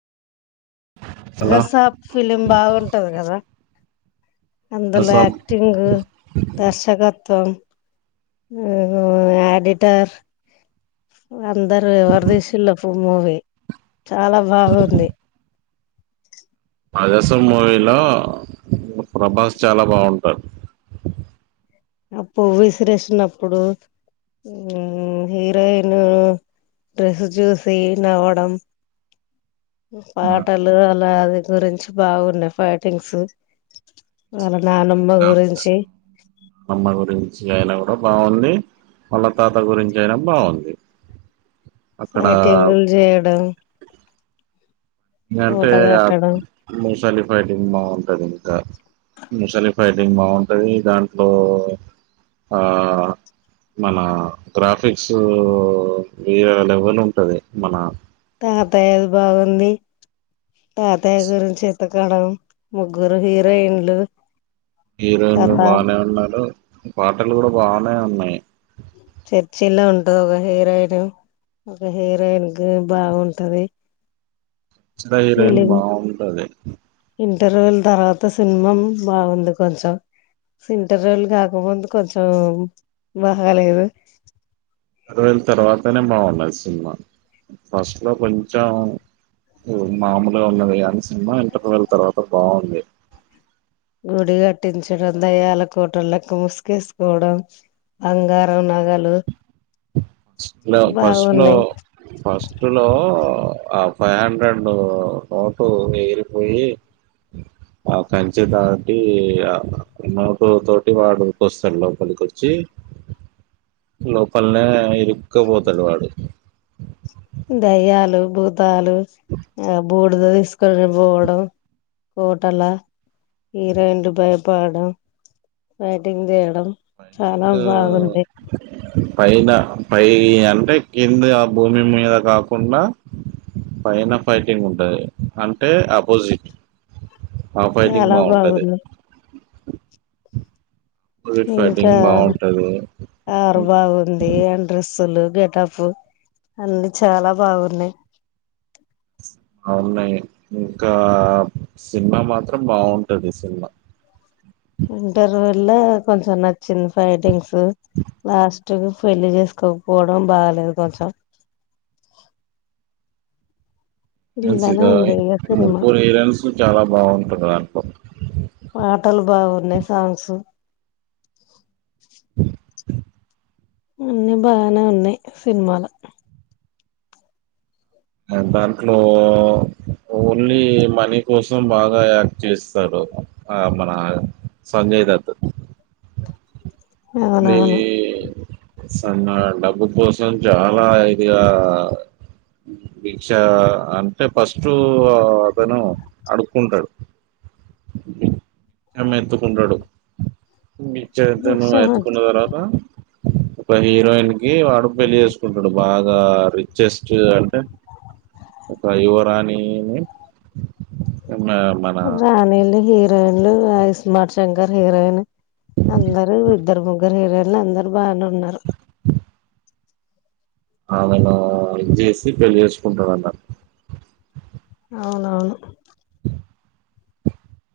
Hello ప్రగసాప్ film బాగుంటది కదా అందులో రసం ఆక్టింగ్ దర్శకత్వ మొత్తం ఆ యాడిటర్ అందరు ఎవరు దిసిల్లో మూవీ చాలా బాగుంది. మా దేశం మూవీలో ప్రభాస్ చాలా బాగుంటారు. అ ప విసిరేషనప్పుడు హీరోయిన్ డ్రెస్సు చూసి నవ్వడం పాటలు అలా అది గురించి బాగున్నాయి ఫైటింగ్స్ అలా నానమ్మ గురించి అమ్మ గురించి అయినా బాగుంది మళ్ళ తాత గురించి అయినా బాగుంది అక్కడ ఐటింగులు చేయడం ఏ కోట అంటే కట్టడం ముసలి ఫైటింగ్ బాగుంటుంది ఇంకా ముసలి ఫైటింగ్ బాగుంటుంది దాంట్లో మన గ్రాఫిక్స్ వ అవైలబుల్ ఉంటుంది మన తాగ తయారు బాగుంది తతయ గు చె అట్టకాడ ముగ్గురు హీరోయిన్లు హీరోయిన్లు కథ బానే ఉన్నారు పాటలు కూడా బానే ఉన్నాయి తెర్చిలో ఉంటాంది ఒక హీరోయిన్ ఒక హీరోయిన్ క బాగుంటది చిలా హీరోయిన్ బాగుంటది ఇంటర్వూల్ తర్వాత సినిమం బాగుంది కొంచెం ఇంటర్వూల్ కాకపోతే కొంచెం బాహాలేదు. అరవైైన్ తర్వా తనే బాగున్నది సినిమా ఫస్ట్లో కొంచెం మామూలుగా ఉన్నది కానీ సినిమా ఇంటర్వెల్ తర్వాత బాగుంది. గుడి కట్టించడం, దయ్యాల కోటలకి ముసుకేసుకోవడం, బంగారం నగలు. లిస్ట్ లో ఫస్ట్లో బాగున్నాయి ఫస్ట్ లో ఫైవ్ హండ్రెడ్ నోటు ఎగిరిపోయి ఆ కంచిె దాటి నోటు తోటి వాడుకొస్తాడు లోపలికి వచ్చి లోపల్నే ఇరు ఉక్క పోతగాడు దయ్యాలు బుద్ తాలు ఆ బూడుద తీసుకొని పోవడం కోటలా హీరోయిన్లు భయపడడం బైటింగ్ తీయడం డం చాలా ఫైటింగ్ బావుంది. పైన పై అంటే కింది ఆ భూమి మీద కాకుండా పైన ఫైటింగ్ ఉంటది అంటే అపోజిట్ చాల బాగుంది అపోజిట్ ఇంక ఫైటింగ్ బాగుంటది. ఆడ్ బాగుంది అంట్రెస్ స్సులు గెటఫ్ అన్నిీ చాలా బాగున్నాయి అ వున్నాయి ఇంకా సినిమా మాత్రం బాగుంటది సినిమా ఇంటర్వల్లో కొంచెం నచ్చింది ఫైటింగ్స్ ఉమ్ లాస్ట్ స్టుగా పెళ్లి చేసుకోకపోవడం బాలేద్ కొంచెం మున్సిత ఇలానే ఉంది ఇక సినిమా ముగ్గురి సీరియల్స్ చాలా బాగుంది ఉంటుదా ఆర్వ పాటలు బాగున్నాయి సాంగ్స్ అన్నీ బానే ఉన్నాయి సినిమాలు అ దాంట్లో ఓన్లీ మనీ కోసం బాగా యాక్ట్ చేస్తుంది స్తడు ఆ మన సంజయ్ దత్త మీ అవునవును సన్న డబ్బు కోసం చాలా ఇదిగా దిక్ష అంటే ఫస్ట్ అతను అడుక్కుంటడు అమ్మె ఎత్తుకుంటాడు ని చేద్దను తర్వాత ఒక హీరోయిన్ కి వాడు పెళ్లి చేసుకుంటడు బాగా రిచ్చెస్ చ్చె అంటే ఒక యువరాణిని మన ఉండాయిగా ఇస్మాార్ శంకర్ హీరోయిన్ అందరు ఇద్దరు ముగ్గురు హీరోయిన్లు అందరు బానే ఉన్నారు అవును ఇది చేసి పెళ్ళి చేసుకుంటదంట అవునవును